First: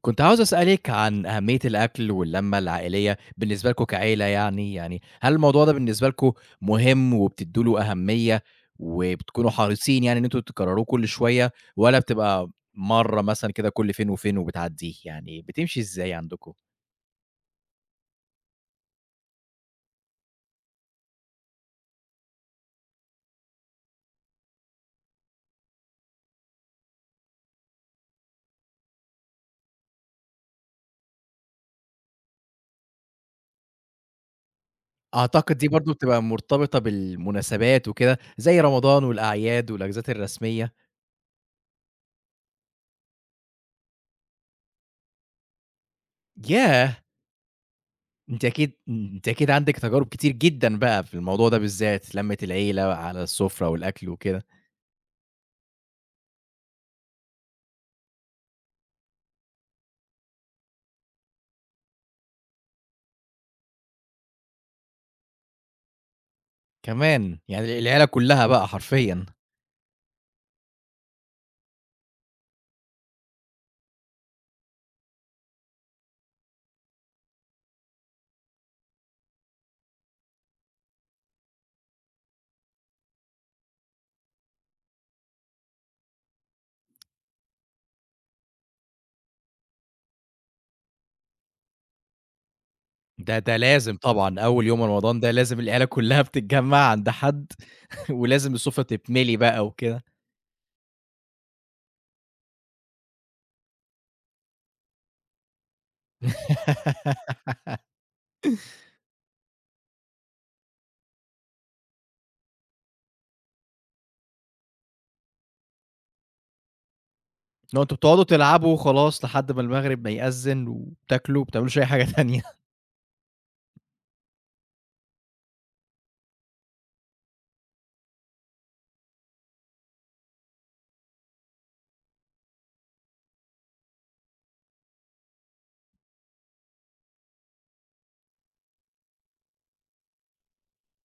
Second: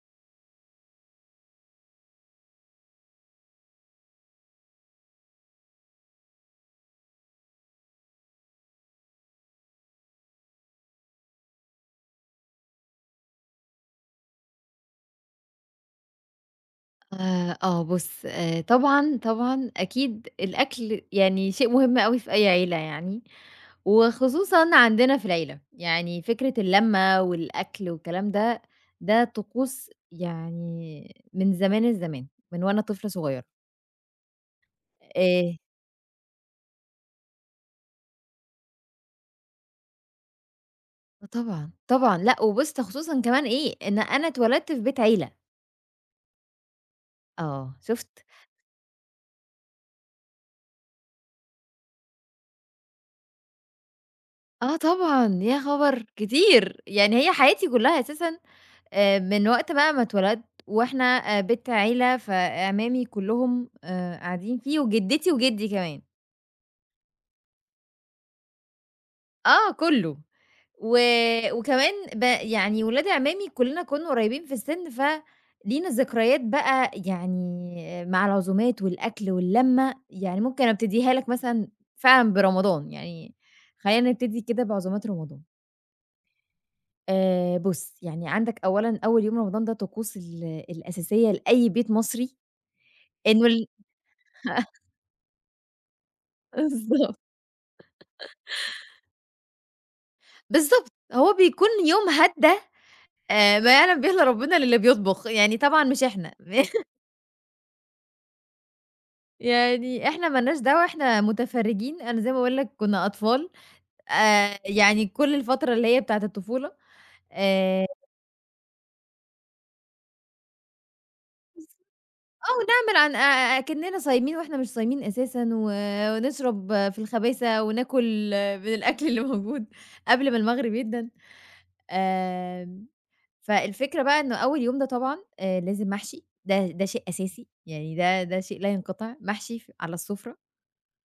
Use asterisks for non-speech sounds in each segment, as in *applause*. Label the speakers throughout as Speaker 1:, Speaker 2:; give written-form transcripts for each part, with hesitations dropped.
Speaker 1: كنت عاوز أسألِك عن أهمية الأكل واللمة العائلية بالنسبة لكم كعيلة يعني، هل الموضوع ده بالنسبة لكم مهم وبتدّوا له أهمية وبتكونوا حريصين يعني إن أنتم تكرروه كل شوية، والّا بتبقى مرّة مثلًا كده كل فين وفين وبتعدّيه، يعني بتمشي إزاي عندكم؟
Speaker 2: آه بُص، طبعًا، طبعًا أكيد الأكل يعني شيء مهم أوي في أي عيلة يعني، وخصوصًا عندنا في العيلة، يعني فكرة اللمة والأكل والكلام ده، ده طقوس يعني من زمان الزمان، من وأنا طفلة صغيرة. آآ
Speaker 1: أعتقد دي برضه بتبقى مرتبطة بالمناسبات وكده، زي رمضان والأعياد والأجازات الرسمية.
Speaker 2: طبعًا، لأ وبُص ده خصوصًا كمان إيه، إن أنا اتولدت في بيت عيلة.
Speaker 1: ياه!
Speaker 2: آه شُفت؟
Speaker 1: أنتِ أكيد عندِك تجارب كتير جدًا بقى في الموضوع ده بالذات، لمة العيلة على السفرة والأكل وكده.
Speaker 2: آه طبعًا، يا خبر! كتير، يعني هي حياتي كلها أساسًا من وقت بقى ما اتولدت وإحنا بيت عيلة، فاعمامي كلّهم قاعدين فيه وجدتي وجدي كمان.
Speaker 1: كمان! يعني العيلة كلّها بقى حرفيًا.
Speaker 2: آه كلّه. و وكمان يعني ولاد اعمامي كلّنا كُنّا قريبين في السِن، فلينا ذكريات بقى يعني مع العزومات والأكل واللمّة. يعني ممكن أبتديها لك مثلًا فعلًا برمضان، يعني خلّينا نبتدي كده بعزومات رمضان. بُص، يعني عندك أولًا أول يوم رمضان ده طقوس الأساسية لأي بيت مصري.
Speaker 1: ده
Speaker 2: إنه
Speaker 1: ده
Speaker 2: ال
Speaker 1: لازم طبعًا، أول
Speaker 2: *laughs*
Speaker 1: يوم رمضان ده لازم العيلة كلّها
Speaker 2: *laughs*
Speaker 1: بتتجمّع عند
Speaker 2: بالضبط،
Speaker 1: حد *laughs* ولازم السفرة تتملي بقى وكده.
Speaker 2: بالضبط، هو بيكون يوم هدّا، ما يعلم به إلّا ربنا للي بيطبخ، يعني طبعًا مش إحنا. *laughs*
Speaker 1: *laughs*
Speaker 2: يعني إحنا ما لناش دعوة، إحنا متفرّجين، أنا زي ما باقول لك كُنّا أطفال. يعني كل الفترة اللي هي بتاعة الطفولة.
Speaker 1: اللي هو
Speaker 2: آآ
Speaker 1: أنتم بتقعدوا تلعبوا وخلاص لحد ما المغرب ما يأذّن وبتاكلوا، ما بتعملوش أي حاجة *laughs* تانية.
Speaker 2: آه، ونعمل عن أكنّنا صايمين وإحنا مش صايمين أساسًا، ونشرب في الخبايث وناكل من الأكل اللي موجود قبل ما المغرب يدَّن. آمم فالفكرة بقى إنه أول يوم ده طبعًا لازم محشي، ده شيء أساسي، يعني ده شيء لا ينقطع، محشي على السفرة،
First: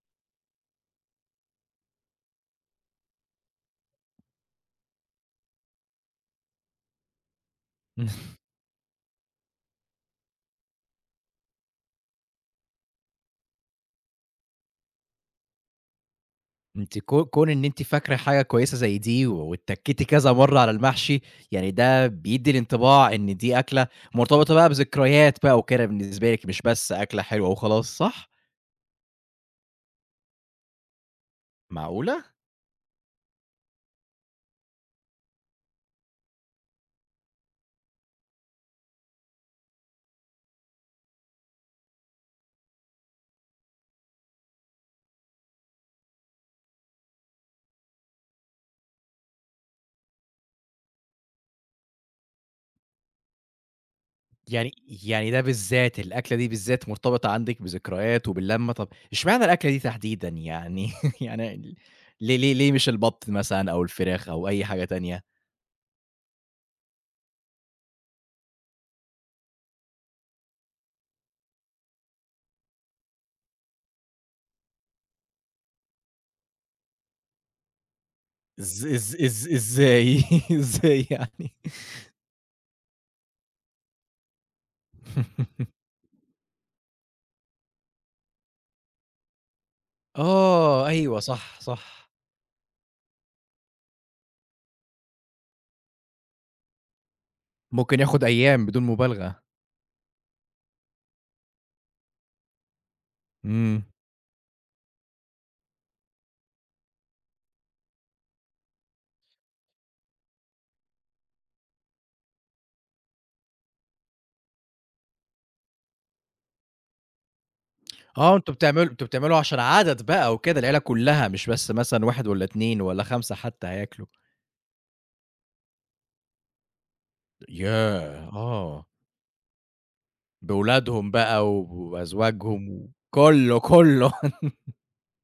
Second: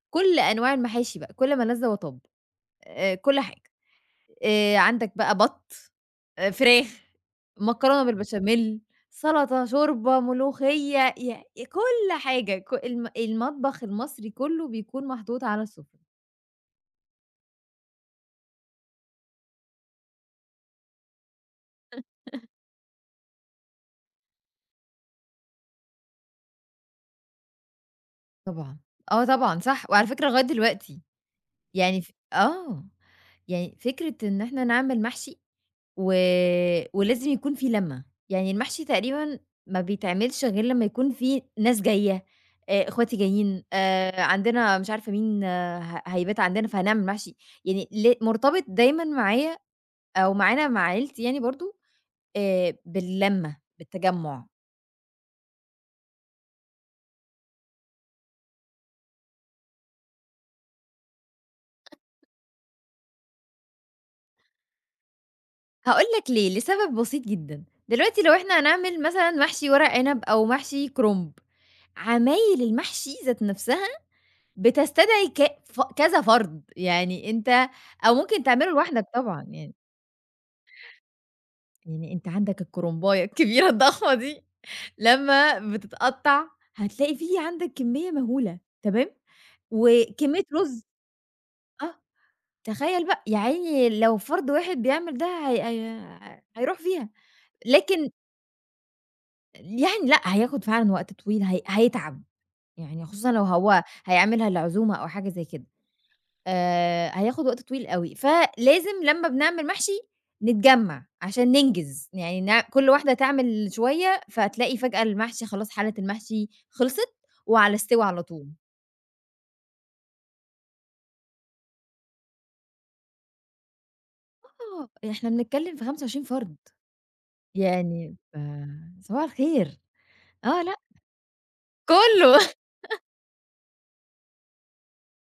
Speaker 2: كل أنواع المحاشي بقى، كل ما لَذ وطَب، كل حاجة، عندك بقى بَط، فراخ، مكرونة بالبشاميل، سلطة، شوربة، ملوخية، كل حاجة، ك الم المطبخ المصري كله بيكون محطوط على السفرة.
Speaker 1: أنتِ كون إن أنتِ فاكرة حاجة كويسة زي دي واتّكيتِ كذا مرّة على المحشي، يعني ده بيدّي الانطباع إن دي أكلة مرتبطة بقى بذكريات بقى وكده بالنسبة لِك، مش بس أكلة حلوة وخلاص، صح؟
Speaker 2: طبعًا، آه طبعًا، صح، وعلى فكرة لغاية دلوقتي يعني
Speaker 1: معقولة؟!
Speaker 2: آه، يعني فكرة إن إحنا نعمل محشي، و ولازم يكون في لمّة، يعني المحشي تقريبًا ما بيتعملش غير لمّا يكون في ناس جاية، إخواتي جايين، عندنا مش عارفة مين آه، هيبات عندنا فهنعمل محشي، يعني مرتبط دايمًا معايا أو معانا مع عيلتي يعني برضه، باللمّة، بالتجمُّع.
Speaker 1: يعني يعني ده بالذات، الأكلة دي بالذات مرتبطة عندِك بذكريات وباللمّة، طب إشمعنى الأكلة دي تحديدًا يعني *laughs* يعني ليه مش البط مثلًا أو الفراخ أو أي حاجة تانية؟
Speaker 2: هاقول لك ليه، لسبب بسيط جدًا، دلوقتي لو إحنا هنعمل مثلًا محشي ورق عنب أو محشي كُرنب، عمايل المحشي ذات نفسها بتستدعي ك ف كذا فرد، يعني أنت أو ممكن تعمله
Speaker 1: إز
Speaker 2: لوحدك
Speaker 1: إز
Speaker 2: طبعًا
Speaker 1: إز
Speaker 2: يعني.
Speaker 1: إزاي *laughs* إزاي يعني؟
Speaker 2: يعني أنت عندك الكرنباية الكبيرة الضخمة دي *laughs* لمّا بتتقطّع هتلاقي في عندك كمية مهولة تمام، وكمية رُز.
Speaker 1: آه، أيوه صح،
Speaker 2: آه،
Speaker 1: صح،
Speaker 2: تخيّل بقى، يا عيني لو فرد واحد بيعمل ده هي هيروح فيها،
Speaker 1: ممكن
Speaker 2: لكن
Speaker 1: ياخد أيام بدون مبالغة.
Speaker 2: يعني لأ، هياخد فعلًا وقت طويل، هيتعب، يعني خصوصًا لو
Speaker 1: إمم،
Speaker 2: هو هيعملها لعزومة أو حاجة زي كده. هياخد وقت طويل أوي، فلازم لمّا بنعمل محشي نتجمّع عشان ننجز، يعني كل واحدة تعمل شوية، فتلاقي فجأة المحشي خلاص، حالة المحشي خلصت وعلى السِوَى على
Speaker 1: آه
Speaker 2: طول.
Speaker 1: أنتم بتعملوا عشان عدد بقى وكده، العيلة كلها مش بس مثلًا 1 والّا 2 والّا 5 حتى هياكلوا.
Speaker 2: آه، إحنا بنتكلّم في 25 فرد، يعني
Speaker 1: ياه!
Speaker 2: ف
Speaker 1: آه.
Speaker 2: صباح الخير. آه لأ،
Speaker 1: بولادهم بقى
Speaker 2: كُلّه. *laughs*
Speaker 1: وأزواجهم وكُلّه، كُلّه.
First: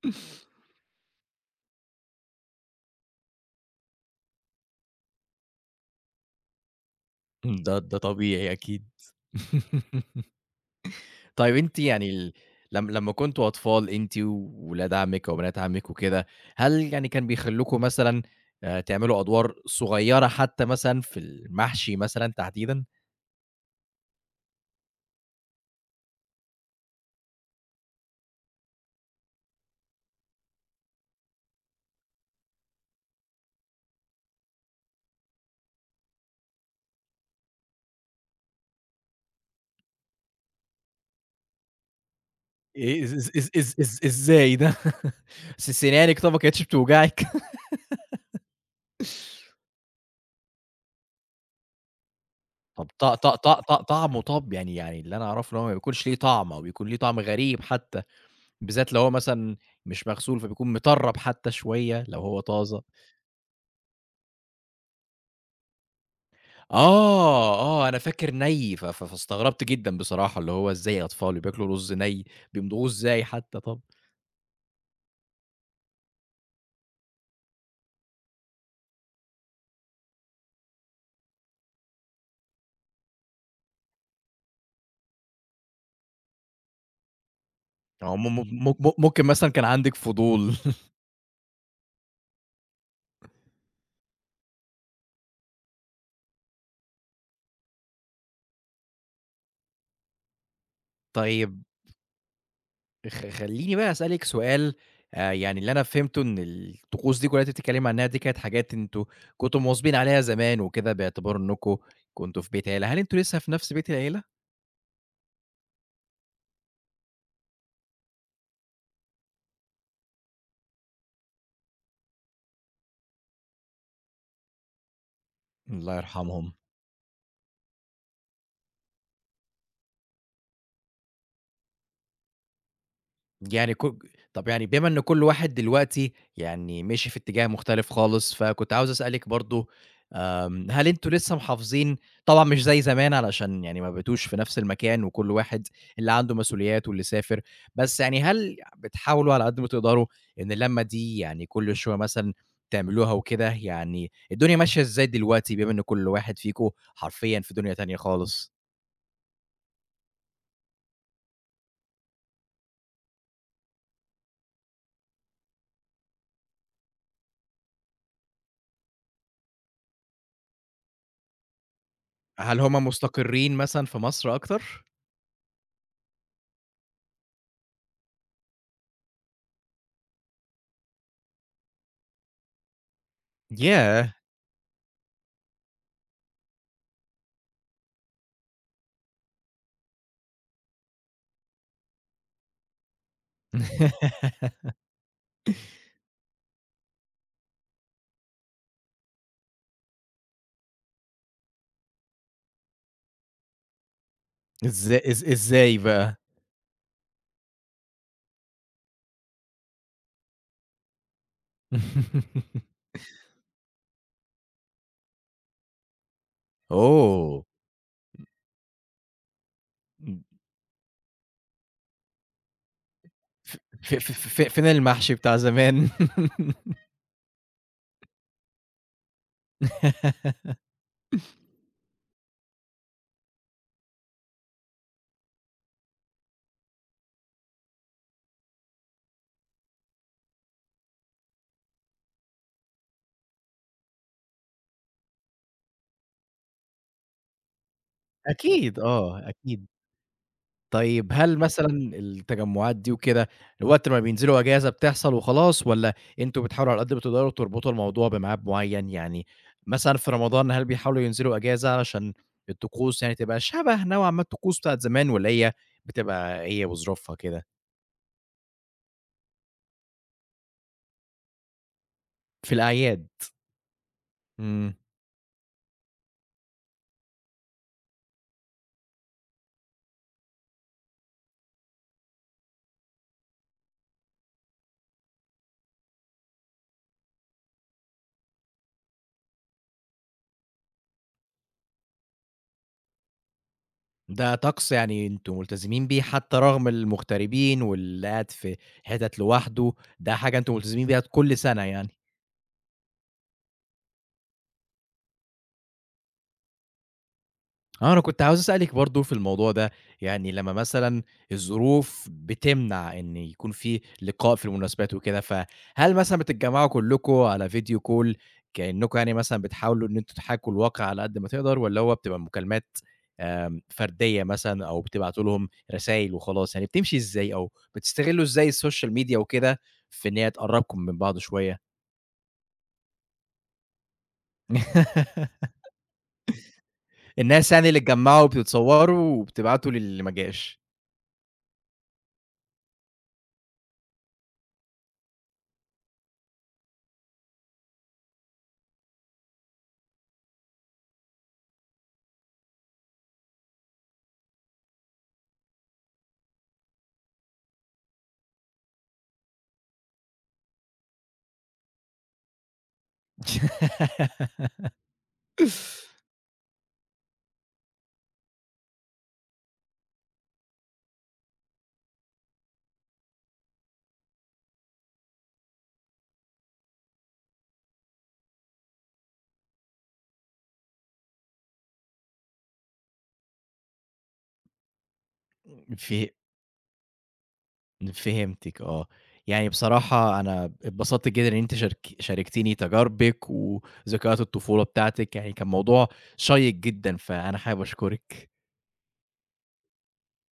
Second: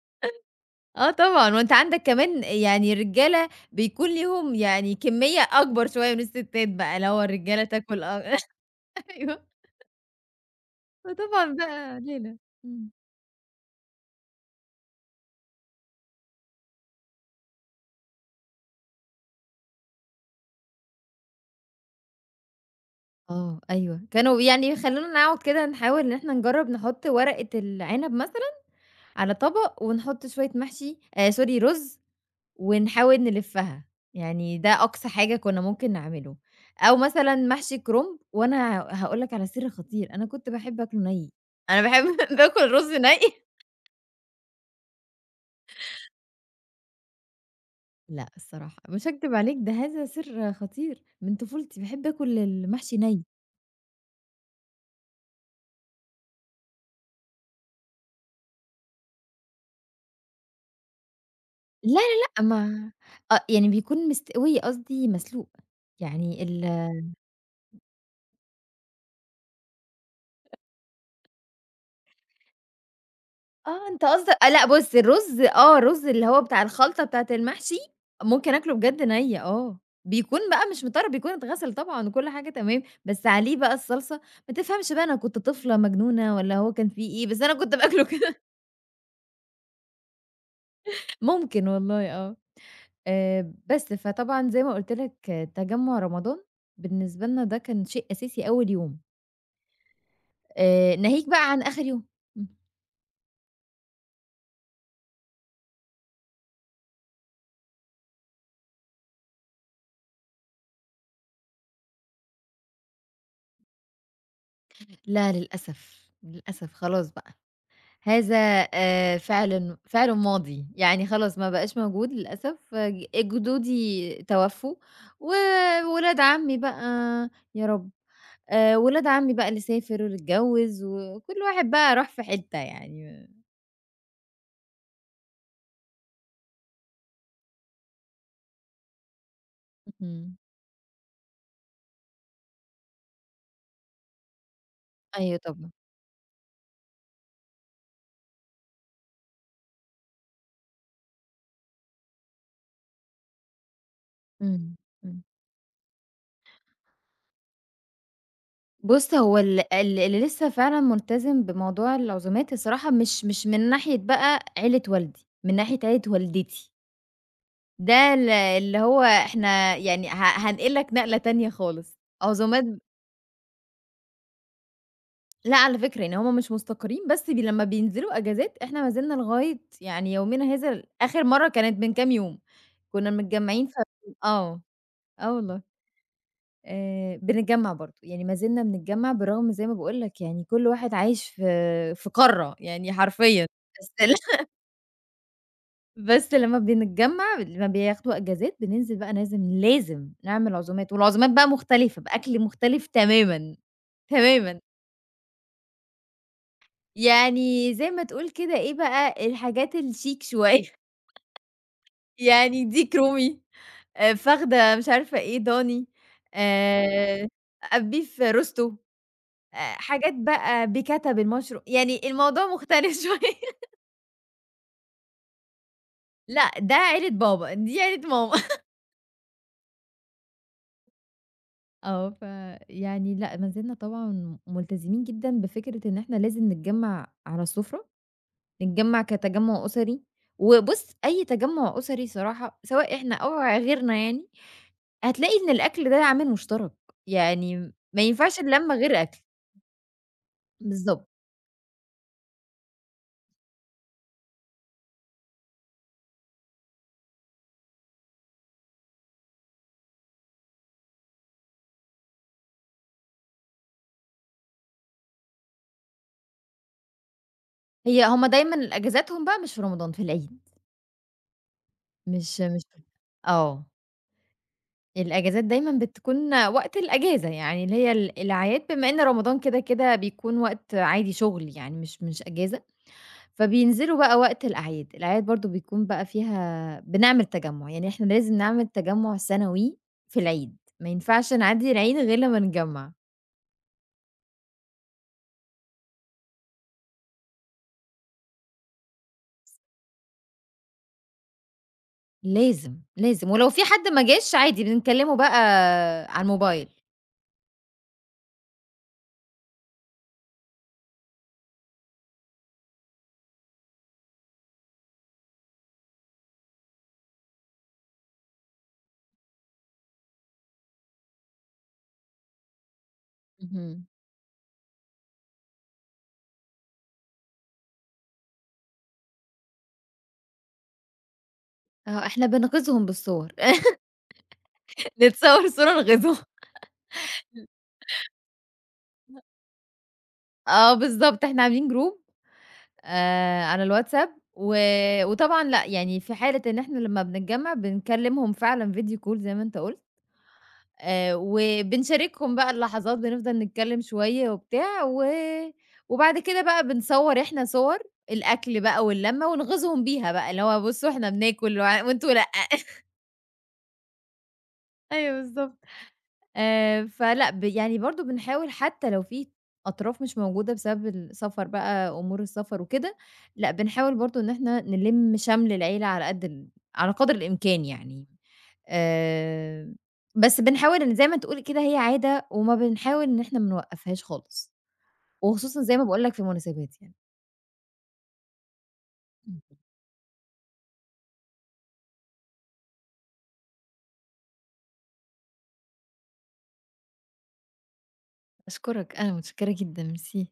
Speaker 1: *laughs*
Speaker 2: آه طبعًا، وأنت عندك كمان يعني الرجالة بيكون ليهم يعني كمية أكبر شوية من الستات بقى، اللي هو الرجالة
Speaker 1: ده
Speaker 2: تاكل آه.
Speaker 1: طبيعي أكيد.
Speaker 2: *laughs* أيوه،
Speaker 1: *laughs*
Speaker 2: فطبعًا
Speaker 1: طيب أنتِ
Speaker 2: بقى
Speaker 1: يعني ال
Speaker 2: ليلة. إمم.
Speaker 1: لم لمّا كنتم أطفال أنتِ وولاد عمِّك وبنات عمِّك وكده، هل يعني كان بيخلّوكم مثلًا تعملوا أدوار صغيّرة حتى مثلًا في المحشي مثلًا تحديدًا؟
Speaker 2: آه، أيوه، كانوا يعني بيخلّونا نقعد كده نحاول إن إحنا نجرّب نحُط ورقة العنب مثلًا على طبق ونحُط شوية محشي sorry رُز ونحاول نلفّها، يعني ده أقصى حاجة كُنّا ممكن نعمله. أو مثلًا محشي كرُنب، وأنا هاقول لك على سِر خطير، أنا كنت باحب آكله نَي، أنا باحب *laughs* باكل رُز
Speaker 1: إيه إز
Speaker 2: نَي.
Speaker 1: إز إز إز إز إزاي ده؟ *laughs* سنانِك طَب ما كانتش بتوجعِك؟
Speaker 2: لأ الصراحة، مش هاكدب عليك، ده هذا سِر خطير، من طفولتي باحب آكل
Speaker 1: طَب
Speaker 2: المحشي
Speaker 1: ط
Speaker 2: نَي.
Speaker 1: ط ط ط طعمه، طَب يعني اللي أنا أعرفه إن هو ما بيكونش ليه طعم أو بيكون ليه طعم غريب حتى. بالذات لو هو مثلًا مش مغسول، فبيكون مطرّب حتى
Speaker 2: لا،
Speaker 1: شوية لو
Speaker 2: لا،
Speaker 1: هو
Speaker 2: لأ
Speaker 1: طازة.
Speaker 2: ما آه، يعني بيكون مستوي قصدي مسلوق، يعني
Speaker 1: آه، آه، أنا فاكر ني، ف ف فاستغربت جدًا بصراحة، اللي هو إزاي أطفال بياكلوا رز ني، بيمضغوه إزاي حتى طَب؟
Speaker 2: آه، أنت قصدك آه، لأ بُص الرُز آه، الرُز اللي هو بتاع الخلطة بتاعة المحشي ممكن آكله بجد ني آه، بيكون بقى مش مطرّي، بيكون اتغسل طبعًا وكل حاجة تمام، بس عليه بقى الصلصة. ما تفهمش بقى أنا كنت طفلة مجنونة والّا هو كان في إيه، بس أنا كنت باكله
Speaker 1: هو م م
Speaker 2: كده.
Speaker 1: إمم. م م ممكن مثلًا كان عندِك فضول. *laughs*
Speaker 2: *laughs* ممكن والله آه. بس فطبعًا زي ما قُلت لك آه، تجمُّع رمضان بالنسبة لنا ده كان شيء أساسي أول يوم، ناهيك بقى عن
Speaker 1: طيب،
Speaker 2: آخر يوم. إمم.
Speaker 1: خلّيني بقى أسألِك سؤال، يعني اللي أنا فهمته إن الطقوس دي كلّها اللي أنتِ بتتكلمي عنها دي كانت حاجات أنتم كنتم مواظبين عليها زمان وكده باعتبار إنكم كنتم في بيت عيلة، هل أنتم لسه في نفس بيت العيلة؟
Speaker 2: لا للأسف، للأسف خلاص بقى. هذا فعلًا فعل ماضي، يعني خلاص ما بقاش موجود للأسف، جدودي توفّوا،
Speaker 1: الله
Speaker 2: وولاد
Speaker 1: يرحمهم.
Speaker 2: عمي بقى. يا رب، ولاد عمي بقى اللي سافر واللي اتجوّز، وكل واحد بقى راح في حتّة يعني.
Speaker 1: يعني طب يعني بما إن كل واحد دلوقتي يعني مشي في اتجاه مختلف خالص، فكنت عاوز أسألِك برضه،
Speaker 2: اهم،
Speaker 1: هل أنتم لسه محافظين؟ طبعًا مش زي زمان علشان يعني ما بقيتوش في نفس المكان وكل
Speaker 2: أيوه
Speaker 1: واحد
Speaker 2: طبعًا،
Speaker 1: اللي عنده مسؤوليات واللي سافر، بس يعني هل بتحاولوا على قد ما تقدروا إن اللمة دي يعني كل شوية مثلًا تعملوها وكده، يعني الدنيا
Speaker 2: إمم،
Speaker 1: ماشية إزاي
Speaker 2: إمم.
Speaker 1: دلوقتي بما إن كل واحد فيكم حرفيًا في دنيا تانية خالص؟
Speaker 2: بُص هو ال ال اللي لسه فعلًا ملتزم بموضوع العزومات الصراحة مش من ناحية بقى عيلة والدي، من ناحية عيلة والدتي. ده اللي هو إحنا يعني هانقل لك نقلة تانية خالص،
Speaker 1: هل
Speaker 2: عزومات.
Speaker 1: هم مستقرين مثلًا في مصر أكتر؟
Speaker 2: لأ على فكرة يعني هُم مش مستقرين، بس لمّا بينزلوا أجازات إحنا ما زلنا لغاية يعني يومنا هذا، آخر مرّة كانت من كام يوم، كنا متجمّعين
Speaker 1: ياه!
Speaker 2: آه، آه والله. بنتجمّع برضه، يعني ما زلنا بنتجمّع بالرغم زي ما باقول لك يعني كل واحد عايش في قارة يعني حرفيًا. بس
Speaker 1: *laughs*
Speaker 2: بس لمّا بنتجمّع لمّا بياخدوا أجازات بننزل بقى لازم، لازم نعمل عزومات، والعزومات بقى مختلفة بأكل مختلف تمامًا، تمامًا.
Speaker 1: إزاي بقى؟
Speaker 2: يعني زي ما تقول كده إيه بقى، الحاجات الشيك شوية. *laughs*
Speaker 1: *laughs*
Speaker 2: يعني ديك رومي، فخدة مش عارفة إيه ضاني، آآ
Speaker 1: أوه!
Speaker 2: beef روستو، حاجات
Speaker 1: إمم،
Speaker 2: بقى بيكاتا يعني الموضوع مختلف *laughs*
Speaker 1: ف
Speaker 2: شوية.
Speaker 1: ف ف ف فين المحشي بتاع زمان؟
Speaker 2: لأ، ده عيلة بابا، دي عيلة ماما.
Speaker 1: *laughs*
Speaker 2: آه، فيعني لأ، ما زلنا طبعًا ملتزمين جدًا بفكرة إن إحنا لازم نتجمّع على السفرة، نتجمّع كتجمُّع أسري، وبُص أي تجمُّع أسري صراحة سواء إحنا أو غيرنا يعني، هتلاقي إن الأكل ده عامل مشترك، يعني ما ينفعش اللمّة
Speaker 1: أكيد
Speaker 2: غير
Speaker 1: آه،
Speaker 2: أكل.
Speaker 1: أكيد.
Speaker 2: بالضبط.
Speaker 1: طيب هل مثلًا التجمعات دي وكده وقت ما بينزلوا أجازة بتحصل وخلاص، والّا أنتم بتحاولوا على قد ما تقدروا تربطوا الموضوع بميعاد معين؟ يعني مثلًا في رمضان هل بيحاولوا ينزلوا أجازة علشان الطقوس يعني تبقى شبه نوعًا ما الطقوس بتاعة زمان، والّا هي بتبقى هي وظروفها كده؟
Speaker 2: هي هُم دايمًا أجازاتهم بقى مش في رمضان، في العيد، مش
Speaker 1: في
Speaker 2: مش
Speaker 1: الأعياد.
Speaker 2: آه،
Speaker 1: إمم.
Speaker 2: الأجازات دايمًا بتكون وقت الأجازة، يعني اللي هي الأعياد، بما إن رمضان كده كده بيكون وقت عادي شُغل يعني مش أجازة، فبينزلوا بقى وقت الأعياد، الأعياد برضه بيكون بقى فيها بنعمل تجمُّع، يعني إحنا لازم نعمل تجمُّع سنوي في العيد، ما ينفعش نعدّي العيد غير لمّا نتجمّع.
Speaker 1: ده طقس يعني أنتم ملتزمين بيه حتى رغم المغتربين واللي قاعد في حتت لوحده، ده حاجة أنتم ملتزمين بيها كل سنة يعني.
Speaker 2: لازم، لازم، ولو في حد ما جاش عادي بنكلّمه بقى على الموبايل.
Speaker 1: آه، أنا كنت عاوز أسألِك برضه في الموضوع ده، يعني لمّا مثلًا الظروف بتمنع إن يكون في لقاء في المناسبات وكده، فهل مثلًا بتتجمعوا كلّكم على فيديو كول كإنّكم يعني مثلًا بتحاولوا إن أنتم تحاكوا الواقع على قد ما تقدر، والّا هو بتبقى مكالمات،
Speaker 2: اهم.
Speaker 1: فردية مثلًا أو بتبعتوا لهم رسايل وخلاص، يعني بتمشي إزاي أو بتستغلوا إزاي السوشيال ميديا وكده في إن هي تقرّبكم من بعض شوية؟
Speaker 2: آه، إحنا بنغيظهم بالصور، *laughs* نتصوّر
Speaker 1: *laughs*
Speaker 2: صورة نغيظهم.
Speaker 1: الناس يعني اللي اتجمعوا بتتصوروا وبتبعتوا للي ما جاش.
Speaker 2: آه بالضبط، إحنا عاملين جروب على الواتساب، وطبعًا لأ، يعني في حالة إن إحنا لمّا بنتجمّع بنكلّمهم فعلًا video call زي ما أنت قُلت. وبنشاركهم بقى اللحظات، بنفضل نتكلّم شوية وبتاع، وبعد كده بقى بنصوّر إحنا صور الأكل بقى واللمّة ونغيظهم بيها بقى، اللي هو بُصّوا إحنا بناكل وأنتم لأ. *laughs*
Speaker 1: *laughs*
Speaker 2: أيوه بالضبط. فلأ يعني برضه بنحاول حتى لو في أطراف مش موجودة بسبب السفر بقى، أمور السفر وكده، لأ بنحاول برضه إن إحنا نلِم شمْل العيلة على قد على قدر الإمكان يعني. آآ، بس بنحاول إن زي ما تقول كده هي عادة، وما بنحاول إن إحنا ما نوقّفهاش خالص، وخصوصًا زي ما باقول
Speaker 1: في
Speaker 2: لك في المناسبات يعني.
Speaker 1: فهمتِك آه.
Speaker 2: إمم.
Speaker 1: يعني بصراحة أنا اتبسطت جدًا إن أنتِ شاركتيني تجاربِك وذكريات الطفولة بتاعتِك، يعني كان موضوع شيّق جدًا، فأنا حابب أشكرِك.
Speaker 2: أشكرك، أنا متشكرة جدًا، ميرسي.